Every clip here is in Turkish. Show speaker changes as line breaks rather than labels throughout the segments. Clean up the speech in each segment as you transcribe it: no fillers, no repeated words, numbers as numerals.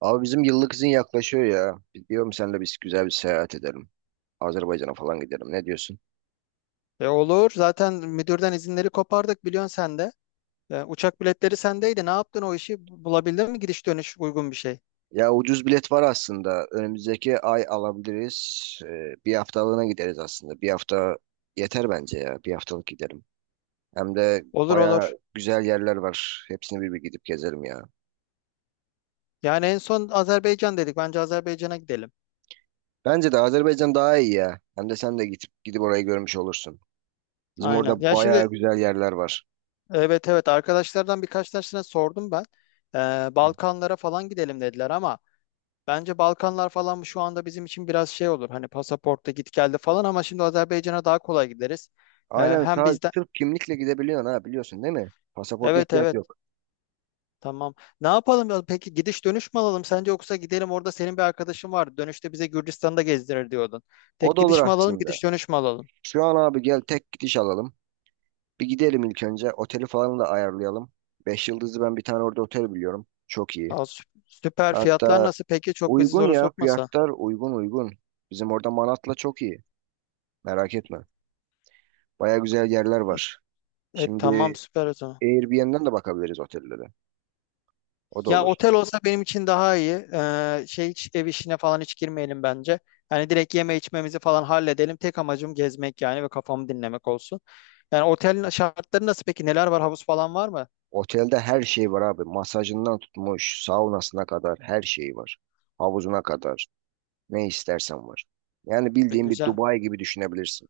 Abi bizim yıllık izin yaklaşıyor ya. Diyorum senle biz güzel bir seyahat edelim. Azerbaycan'a falan gidelim. Ne diyorsun?
E olur. Zaten müdürden izinleri kopardık biliyorsun sen de. E, uçak biletleri sendeydi. Ne yaptın o işi? Bulabildin mi gidiş dönüş uygun bir şey?
Ya ucuz bilet var aslında. Önümüzdeki ay alabiliriz. Bir haftalığına gideriz aslında. Bir hafta yeter bence ya. Bir haftalık gidelim. Hem de
Olur,
baya
olur.
güzel yerler var. Hepsini bir bir gidip gezelim ya.
Yani en son Azerbaycan dedik. Bence Azerbaycan'a gidelim.
Bence de Azerbaycan daha iyi ya. Hem de sen de gidip gidip orayı görmüş olursun. Bizim
Aynen.
orada
Ya
baya
şimdi,
güzel yerler var.
evet, evet, arkadaşlardan birkaç tanesine sordum ben. E, Balkanlara falan gidelim dediler ama bence Balkanlar falan şu anda bizim için biraz şey olur. Hani pasaportta git geldi falan ama şimdi Azerbaycan'a daha kolay gideriz. E,
Aynen,
hem
sadece
bizden.
Türk kimlikle gidebiliyorsun ha, biliyorsun değil mi? Pasaporta
Evet,
ihtiyaç
evet.
yok.
Tamam. Ne yapalım ya? Peki gidiş dönüş mü alalım sence yoksa gidelim orada senin bir arkadaşın var. Dönüşte bize Gürcistan'da gezdirir diyordun.
O
Tek
da olur
gidiş mi alalım,
aslında.
gidiş dönüş mü alalım?
Şu an abi gel tek gidiş alalım. Bir gidelim ilk önce. Oteli falan da ayarlayalım. 5 yıldızlı ben bir tane orada otel biliyorum. Çok iyi.
Aa, süper. Fiyatlar
Hatta
nasıl? Peki çok bizi
uygun
zora
ya,
sokmasa.
fiyatlar uygun uygun. Bizim orada Manat'la çok iyi. Merak etme. Baya güzel yerler var.
E tamam
Şimdi
süper o zaman.
Airbnb'den de bakabiliriz otellere. O da
Ya
olur.
otel olsa benim için daha iyi. Şey hiç ev işine falan hiç girmeyelim bence. Hani direkt yeme içmemizi falan halledelim. Tek amacım gezmek yani ve kafamı dinlemek olsun. Yani otelin şartları nasıl peki? Neler var? Havuz falan var mı?
Otelde her şey var abi. Masajından tutmuş, saunasına kadar her şey var. Havuzuna kadar. Ne istersen var. Yani
E,
bildiğin bir
güzel.
Dubai gibi düşünebilirsin.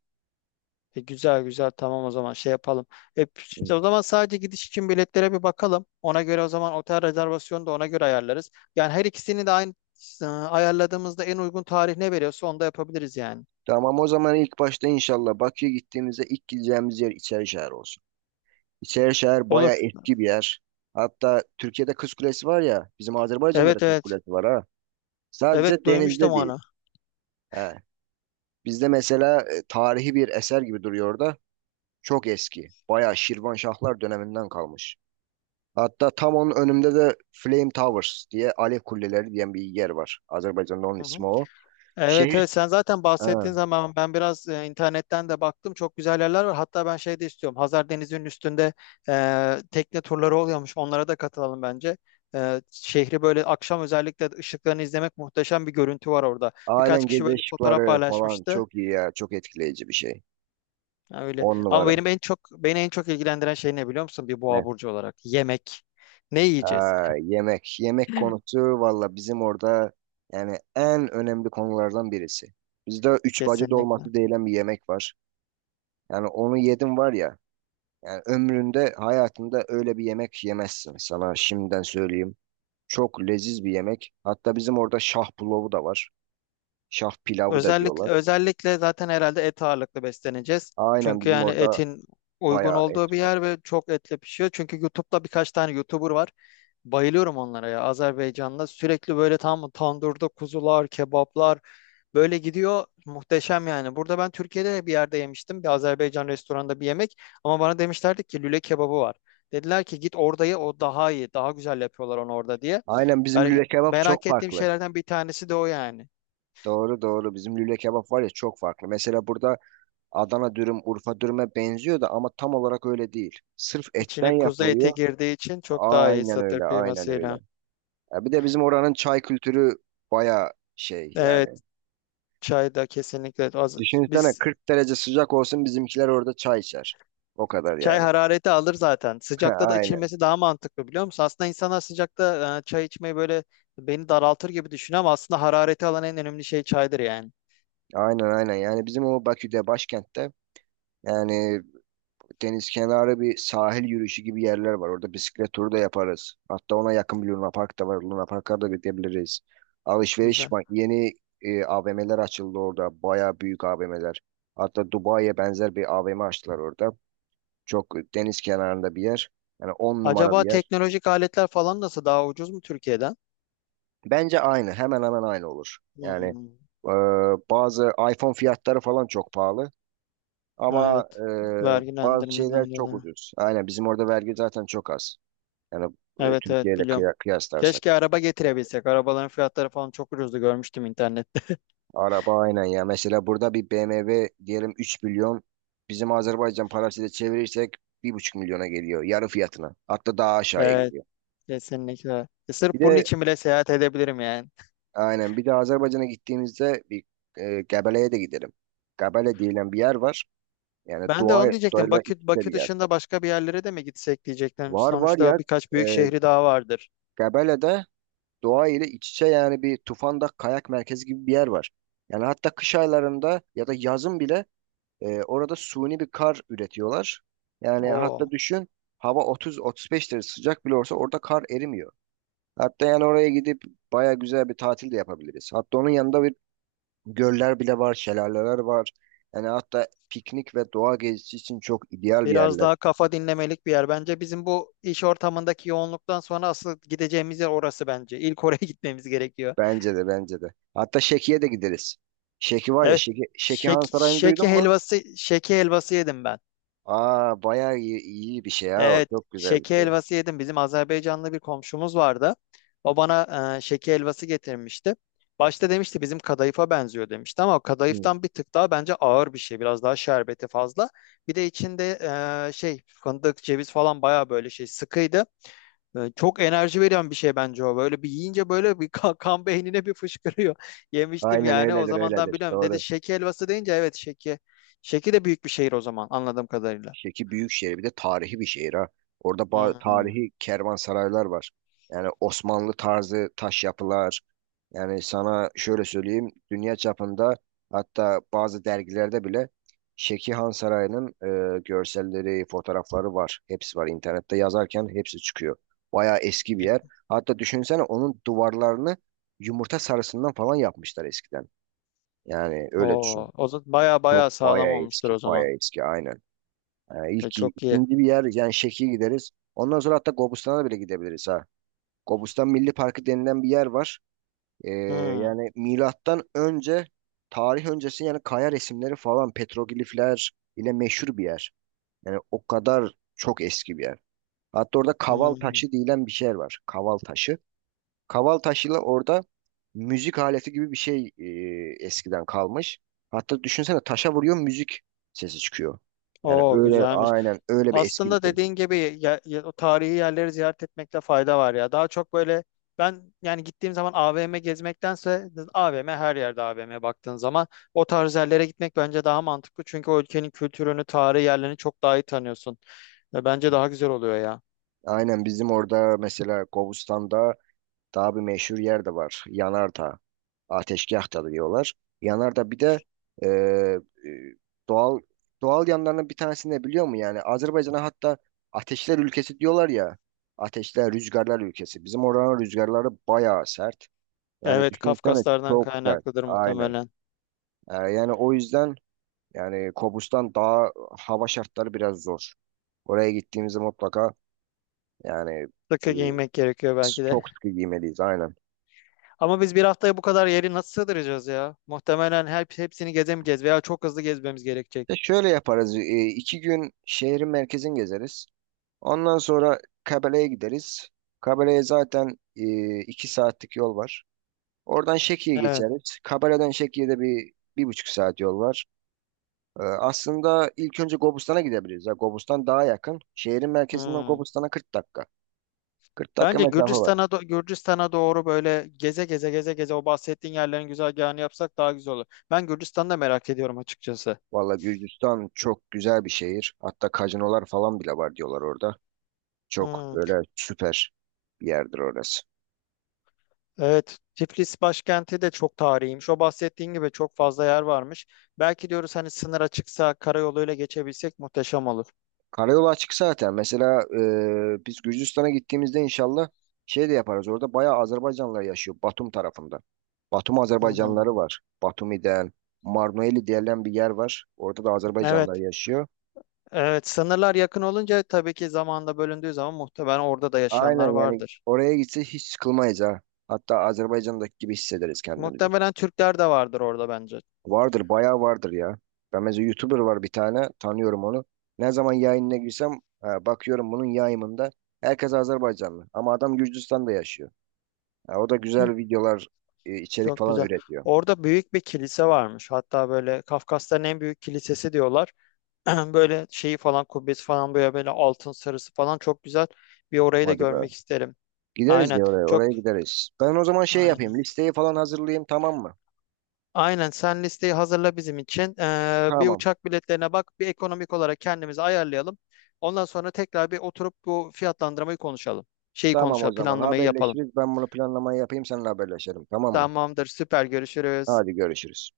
E, güzel, güzel, tamam o zaman şey yapalım. E, işte o zaman sadece gidiş için biletlere bir bakalım. Ona göre o zaman otel rezervasyonu da ona göre ayarlarız. Yani her ikisini de aynı ayarladığımızda en uygun tarih ne veriyorsa onu da yapabiliriz yani.
Tamam, o zaman ilk başta inşallah Bakü'ye gittiğimizde ilk gideceğimiz yer İçerişehir olsun. İçerişehir
Olur.
bayağı eski bir yer. Hatta Türkiye'de Kız Kulesi var ya, bizim Azerbaycan'da da
Evet,
Kız
evet.
Kulesi var ha.
Evet,
Sadece
duymuştum
denizde
onu.
değil. He. Bizde mesela tarihi bir eser gibi duruyor orada. Çok eski. Bayağı Şirvanşahlar döneminden kalmış. Hatta tam onun önümde de Flame Towers diye Alev Kuleleri diyen bir yer var. Azerbaycan'da onun
Hı hı.
ismi o.
Evet, evet,
Şehir.
sen zaten
He.
bahsettiğin zaman ben biraz internetten de baktım, çok güzel yerler var. Hatta ben şey de istiyorum, Hazar Denizi'nin üstünde tekne turları oluyormuş, onlara da katılalım bence. E, şehri böyle akşam özellikle ışıklarını izlemek, muhteşem bir görüntü var orada. Birkaç
Aynen,
kişi
gece
böyle fotoğraf
ışıkları falan
paylaşmıştı.
çok iyi ya. Çok etkileyici bir şey.
Ha, öyle.
On
Ama
numara.
beni en çok ilgilendiren şey ne biliyor musun bir boğa
Ne?
burcu olarak? Yemek. Ne yiyeceğiz?
Aa, yemek. Yemek konusu valla bizim orada yani en önemli konulardan birisi. Bizde üç bacı
Kesinlikle.
dolması denilen bir yemek var. Yani onu yedim var ya. Yani ömründe hayatında öyle bir yemek yemezsin. Sana şimdiden söyleyeyim. Çok leziz bir yemek. Hatta bizim orada şah pulavı da var. Şah pilavı da
Özellikle,
diyorlar.
özellikle zaten herhalde et ağırlıklı besleneceğiz.
Aynen,
Çünkü
bizim
yani
orada
etin uygun
bayağı et
olduğu bir
var.
yer ve çok etle pişiyor. Çünkü YouTube'da birkaç tane YouTuber var. Bayılıyorum onlara ya, Azerbaycan'da. Sürekli böyle tam tandırda kuzular, kebaplar böyle gidiyor. Muhteşem yani. Burada ben Türkiye'de bir yerde yemiştim, bir Azerbaycan restoranında, bir yemek. Ama bana demişlerdi ki lüle kebabı var. Dediler ki git orada, o daha iyi. Daha güzel yapıyorlar onu orada diye.
Aynen, bizim
Yani
lüle kebap
merak
çok
ettiğim
farklı.
şeylerden bir tanesi de o yani.
Doğru doğru. Bizim lüle kebap var ya, çok farklı. Mesela burada Adana dürüm, Urfa dürüme benziyor da ama tam olarak öyle değil. Sırf etten
İçine kuzu eti
yapılıyor.
girdiği için çok daha iyi,
Aynen
satır
öyle, aynen öyle.
kıymasıyla.
Ya bir de bizim oranın çay kültürü baya şey yani.
Evet, çay da kesinlikle az.
Düşünsene
Biz
40 derece sıcak olsun bizimkiler orada çay içer. O kadar
çay
yani.
harareti alır zaten. Sıcakta da
Aynen.
içilmesi daha mantıklı biliyor musun? Aslında insanlar sıcakta çay içmeyi böyle beni daraltır gibi düşünüyor ama aslında harareti alan en önemli şey çaydır yani.
Aynen aynen. Yani bizim o Bakü'de başkentte yani deniz kenarı bir sahil yürüyüşü gibi yerler var. Orada bisiklet turu da yaparız. Hatta ona yakın bir Luna Park da var. Luna Park'a da gidebiliriz. Alışveriş
Güzel.
ma- yeni AVM'ler açıldı orada. Baya büyük AVM'ler. Hatta Dubai'ye benzer bir AVM açtılar orada. Çok deniz kenarında bir yer. Yani on numara bir
Acaba
yer.
teknolojik aletler falan nasıl, daha ucuz mu Türkiye'den?
Bence aynı. Hemen hemen aynı olur. Yani
Hmm.
e, bazı iPhone fiyatları falan çok pahalı.
Ha,
Ama
evet.
bazı şeyler
Vergilendirmeden
çok
dolayı.
ucuz. Aynen, bizim orada vergi zaten çok az. Yani
Evet,
Türkiye
evet,
ile
biliyorum.
kıyaslarsak.
Keşke araba getirebilsek. Arabaların fiyatları falan çok ucuzdu, görmüştüm internette.
Araba aynen ya. Mesela burada bir BMW diyelim 3 milyon. Bizim Azerbaycan parasıyla çevirirsek 1,5 milyona geliyor. Yarı fiyatına. Hatta daha aşağıya
Ee,
geliyor.
kesinlikle. E,
Bir
sırf bunun
de
için bile seyahat edebilirim yani.
aynen, bir de Azerbaycan'a gittiğimizde bir Gebele'ye de gidelim. Gebele denilen bir yer var. Yani
Ben de
doğa,
onu diyecektim.
doğayla iç
Bakü,
içe
Bakü
bir yer.
dışında başka bir yerlere de mi gitsek diyecektim.
Var var ya,
Sonuçta birkaç büyük
e,
şehri daha vardır.
Gebele'de doğa ile iç içe yani bir Tufan'da kayak merkezi gibi bir yer var. Yani hatta kış aylarında ya da yazın bile orada suni bir kar üretiyorlar. Yani hatta
Oo,
düşün, hava 30-35 derece sıcak bile olsa orada kar erimiyor. Hatta yani oraya gidip baya güzel bir tatil de yapabiliriz. Hatta onun yanında bir göller bile var, şelaleler var. Yani hatta piknik ve doğa gezisi için çok ideal bir
biraz
yerler.
daha kafa dinlemelik bir yer. Bence bizim bu iş ortamındaki yoğunluktan sonra asıl gideceğimiz yer orası bence. İlk oraya gitmemiz gerekiyor.
Bence de bence de. Hatta Şeki'ye de gideriz. Şeki var ya,
Evet.
Şeki, Şeki
Şek,
Han Sarayı'nı duydun
şeki
mu?
helvası, şeki helvası yedim ben.
Aa, bayağı iyi, iyi bir şey ya o.
Evet,
Çok güzel bir
şeke
şey.
helvası yedim. Bizim Azerbaycanlı bir komşumuz vardı. O bana şeke helvası getirmişti. Başta demişti bizim kadayıfa benziyor demişti ama o
Hı.
kadayıftan bir tık daha bence ağır bir şey. Biraz daha şerbeti fazla. Bir de içinde şey fındık, ceviz falan bayağı böyle şey sıkıydı. E, çok enerji veren bir şey bence o. Böyle bir yiyince böyle bir kan beynine bir fışkırıyor. Yemiştim
Aynen
yani, o
öyledir
zamandan
öyledir.
biliyorum. Dedi
Doğru.
şeke helvası deyince, evet, şeke. Şeki de büyük bir şehir o zaman, anladığım kadarıyla.
Şeki büyük şehir, bir de tarihi bir şehir ha. Orada
Hmm.
tarihi kervansaraylar var. Yani Osmanlı tarzı taş yapılar. Yani sana şöyle söyleyeyim, dünya çapında hatta bazı dergilerde bile Şeki Han Sarayı'nın görselleri, fotoğrafları var. Hepsi var, internette yazarken hepsi çıkıyor. Bayağı eski bir yer. Hatta düşünsene onun duvarlarını yumurta sarısından falan yapmışlar eskiden. Yani öyle
Oo,
düşün.
o zaman baya
Çok
baya sağlam
bayağı
olmuştur
eski,
o zaman.
bayağı eski aynen.
E,
İlk,
çok iyi.
ikinci bir yer yani Şeki'ye gideriz. Ondan sonra hatta Gobustan'a da bile gidebiliriz ha. Gobustan Milli Parkı denilen bir yer var. Ee,
Hmm,
yani milattan önce tarih öncesi yani kaya resimleri falan petroglifler ile meşhur bir yer. Yani o kadar çok eski bir yer. Hatta orada kaval
hmm.
taşı denilen bir şey var. Kaval taşı. Kaval taşıyla orada müzik aleti gibi bir şey eskiden kalmış. Hatta düşünsene taşa vuruyor müzik sesi çıkıyor. Yani
Oo,
öyle,
güzelmiş.
aynen öyle bir eski bir
Aslında
şey.
dediğin gibi o tarihi yerleri ziyaret etmekte fayda var ya. Daha çok böyle ben yani gittiğim zaman AVM gezmektense, AVM her yerde, AVM baktığın zaman o tarz yerlere gitmek bence daha mantıklı. Çünkü o ülkenin kültürünü, tarihi yerlerini çok daha iyi tanıyorsun. Ve bence daha güzel oluyor ya.
Aynen, bizim orada mesela Kobustan'da daha bir meşhur yer de var. Yanardağ. Ateşgah da diyorlar. Yanardağ bir de e, e, doğal doğal yanlarının bir tanesini de biliyor mu? Yani Azerbaycan'a hatta ateşler ülkesi diyorlar ya. Ateşler, rüzgarlar ülkesi. Bizim oranın rüzgarları bayağı sert. Yani
Evet,
düşünsene
Kafkaslardan
çok sert.
kaynaklıdır
Aynen.
muhtemelen.
Yani o yüzden yani Kobustan daha hava şartları biraz zor. Oraya gittiğimizde mutlaka yani
Sıkı
e,
giymek gerekiyor belki de.
çok sıkı giymeliyiz aynen.
Ama biz bir haftaya bu kadar yeri nasıl sığdıracağız ya? Muhtemelen her hepsini gezemeyeceğiz veya çok hızlı gezmemiz gerekecek.
E şöyle yaparız. E, 2 gün şehrin merkezini gezeriz. Ondan sonra Kabele'ye gideriz. Kabele'ye zaten 2 saatlik yol var. Oradan Şeki'ye
Evet.
geçeriz. Kabele'den Şeki'ye de bir, 1,5 saat yol var. Aslında ilk önce Gobustan'a gidebiliriz. Ya, Gobustan daha yakın. Şehrin merkezinden
Hmm.
Gobustan'a 40 dakika. 40 dakika
Bence
mesafe var.
Gürcistan'a doğru böyle geze geze geze geze o bahsettiğin yerlerin güzergahını yapsak daha güzel olur. Ben Gürcistan'da merak ediyorum açıkçası.
Valla Gürcistan çok güzel bir şehir. Hatta kazinolar falan bile var diyorlar orada. Çok
Hmm.
böyle süper bir yerdir orası.
Evet, Tiflis başkenti de çok tarihiymiş. O bahsettiğin gibi çok fazla yer varmış. Belki diyoruz, hani sınır açıksa karayoluyla geçebilsek muhteşem olur.
Karayolu açık zaten. Mesela biz Gürcistan'a gittiğimizde inşallah şey de yaparız. Orada bayağı Azerbaycanlılar yaşıyor Batum tarafında. Batum
Hı hı.
Azerbaycanlıları var. Batumi'den, Marnoeli denilen bir yer var. Orada da Azerbaycanlılar
Evet.
yaşıyor.
Evet, sınırlar yakın olunca tabii ki zamanla bölündüğü zaman muhtemelen orada da
Aynen,
yaşayanlar
yani
vardır.
oraya gitse hiç sıkılmayız ha. Hatta Azerbaycan'daki gibi hissederiz kendimizi.
Muhtemelen Türkler de vardır orada bence.
Vardır, bayağı vardır ya. Ben mesela YouTuber var bir tane, tanıyorum onu. Ne zaman yayınına girsem bakıyorum bunun yayımında herkes Azerbaycanlı. Ama adam Gürcistan'da yaşıyor. Ya o da
Hı,
güzel videolar, içerik
çok
falan
güzel.
üretiyor.
Orada büyük bir kilise varmış. Hatta böyle Kafkasların en büyük kilisesi diyorlar. Böyle şeyi falan, kubbesi falan böyle, böyle altın sarısı falan, çok güzel. Bir orayı da
Hadi be.
görmek isterim.
Gideriz
Aynen.
ya, oraya,
Çok
oraya gideriz. Ben o zaman şey
aynen.
yapayım, listeyi falan hazırlayayım, tamam mı?
Aynen, sen listeyi hazırla bizim için. Bir
Tamam.
uçak biletlerine bak, bir ekonomik olarak kendimizi ayarlayalım. Ondan sonra tekrar bir oturup bu fiyatlandırmayı konuşalım. Şeyi
Tamam, o
konuşalım,
zaman
planlamayı yapalım.
haberleşiriz. Ben bunu planlamayı yapayım, seninle haberleşelim, tamam mı?
Tamamdır, süper, görüşürüz.
Hadi görüşürüz.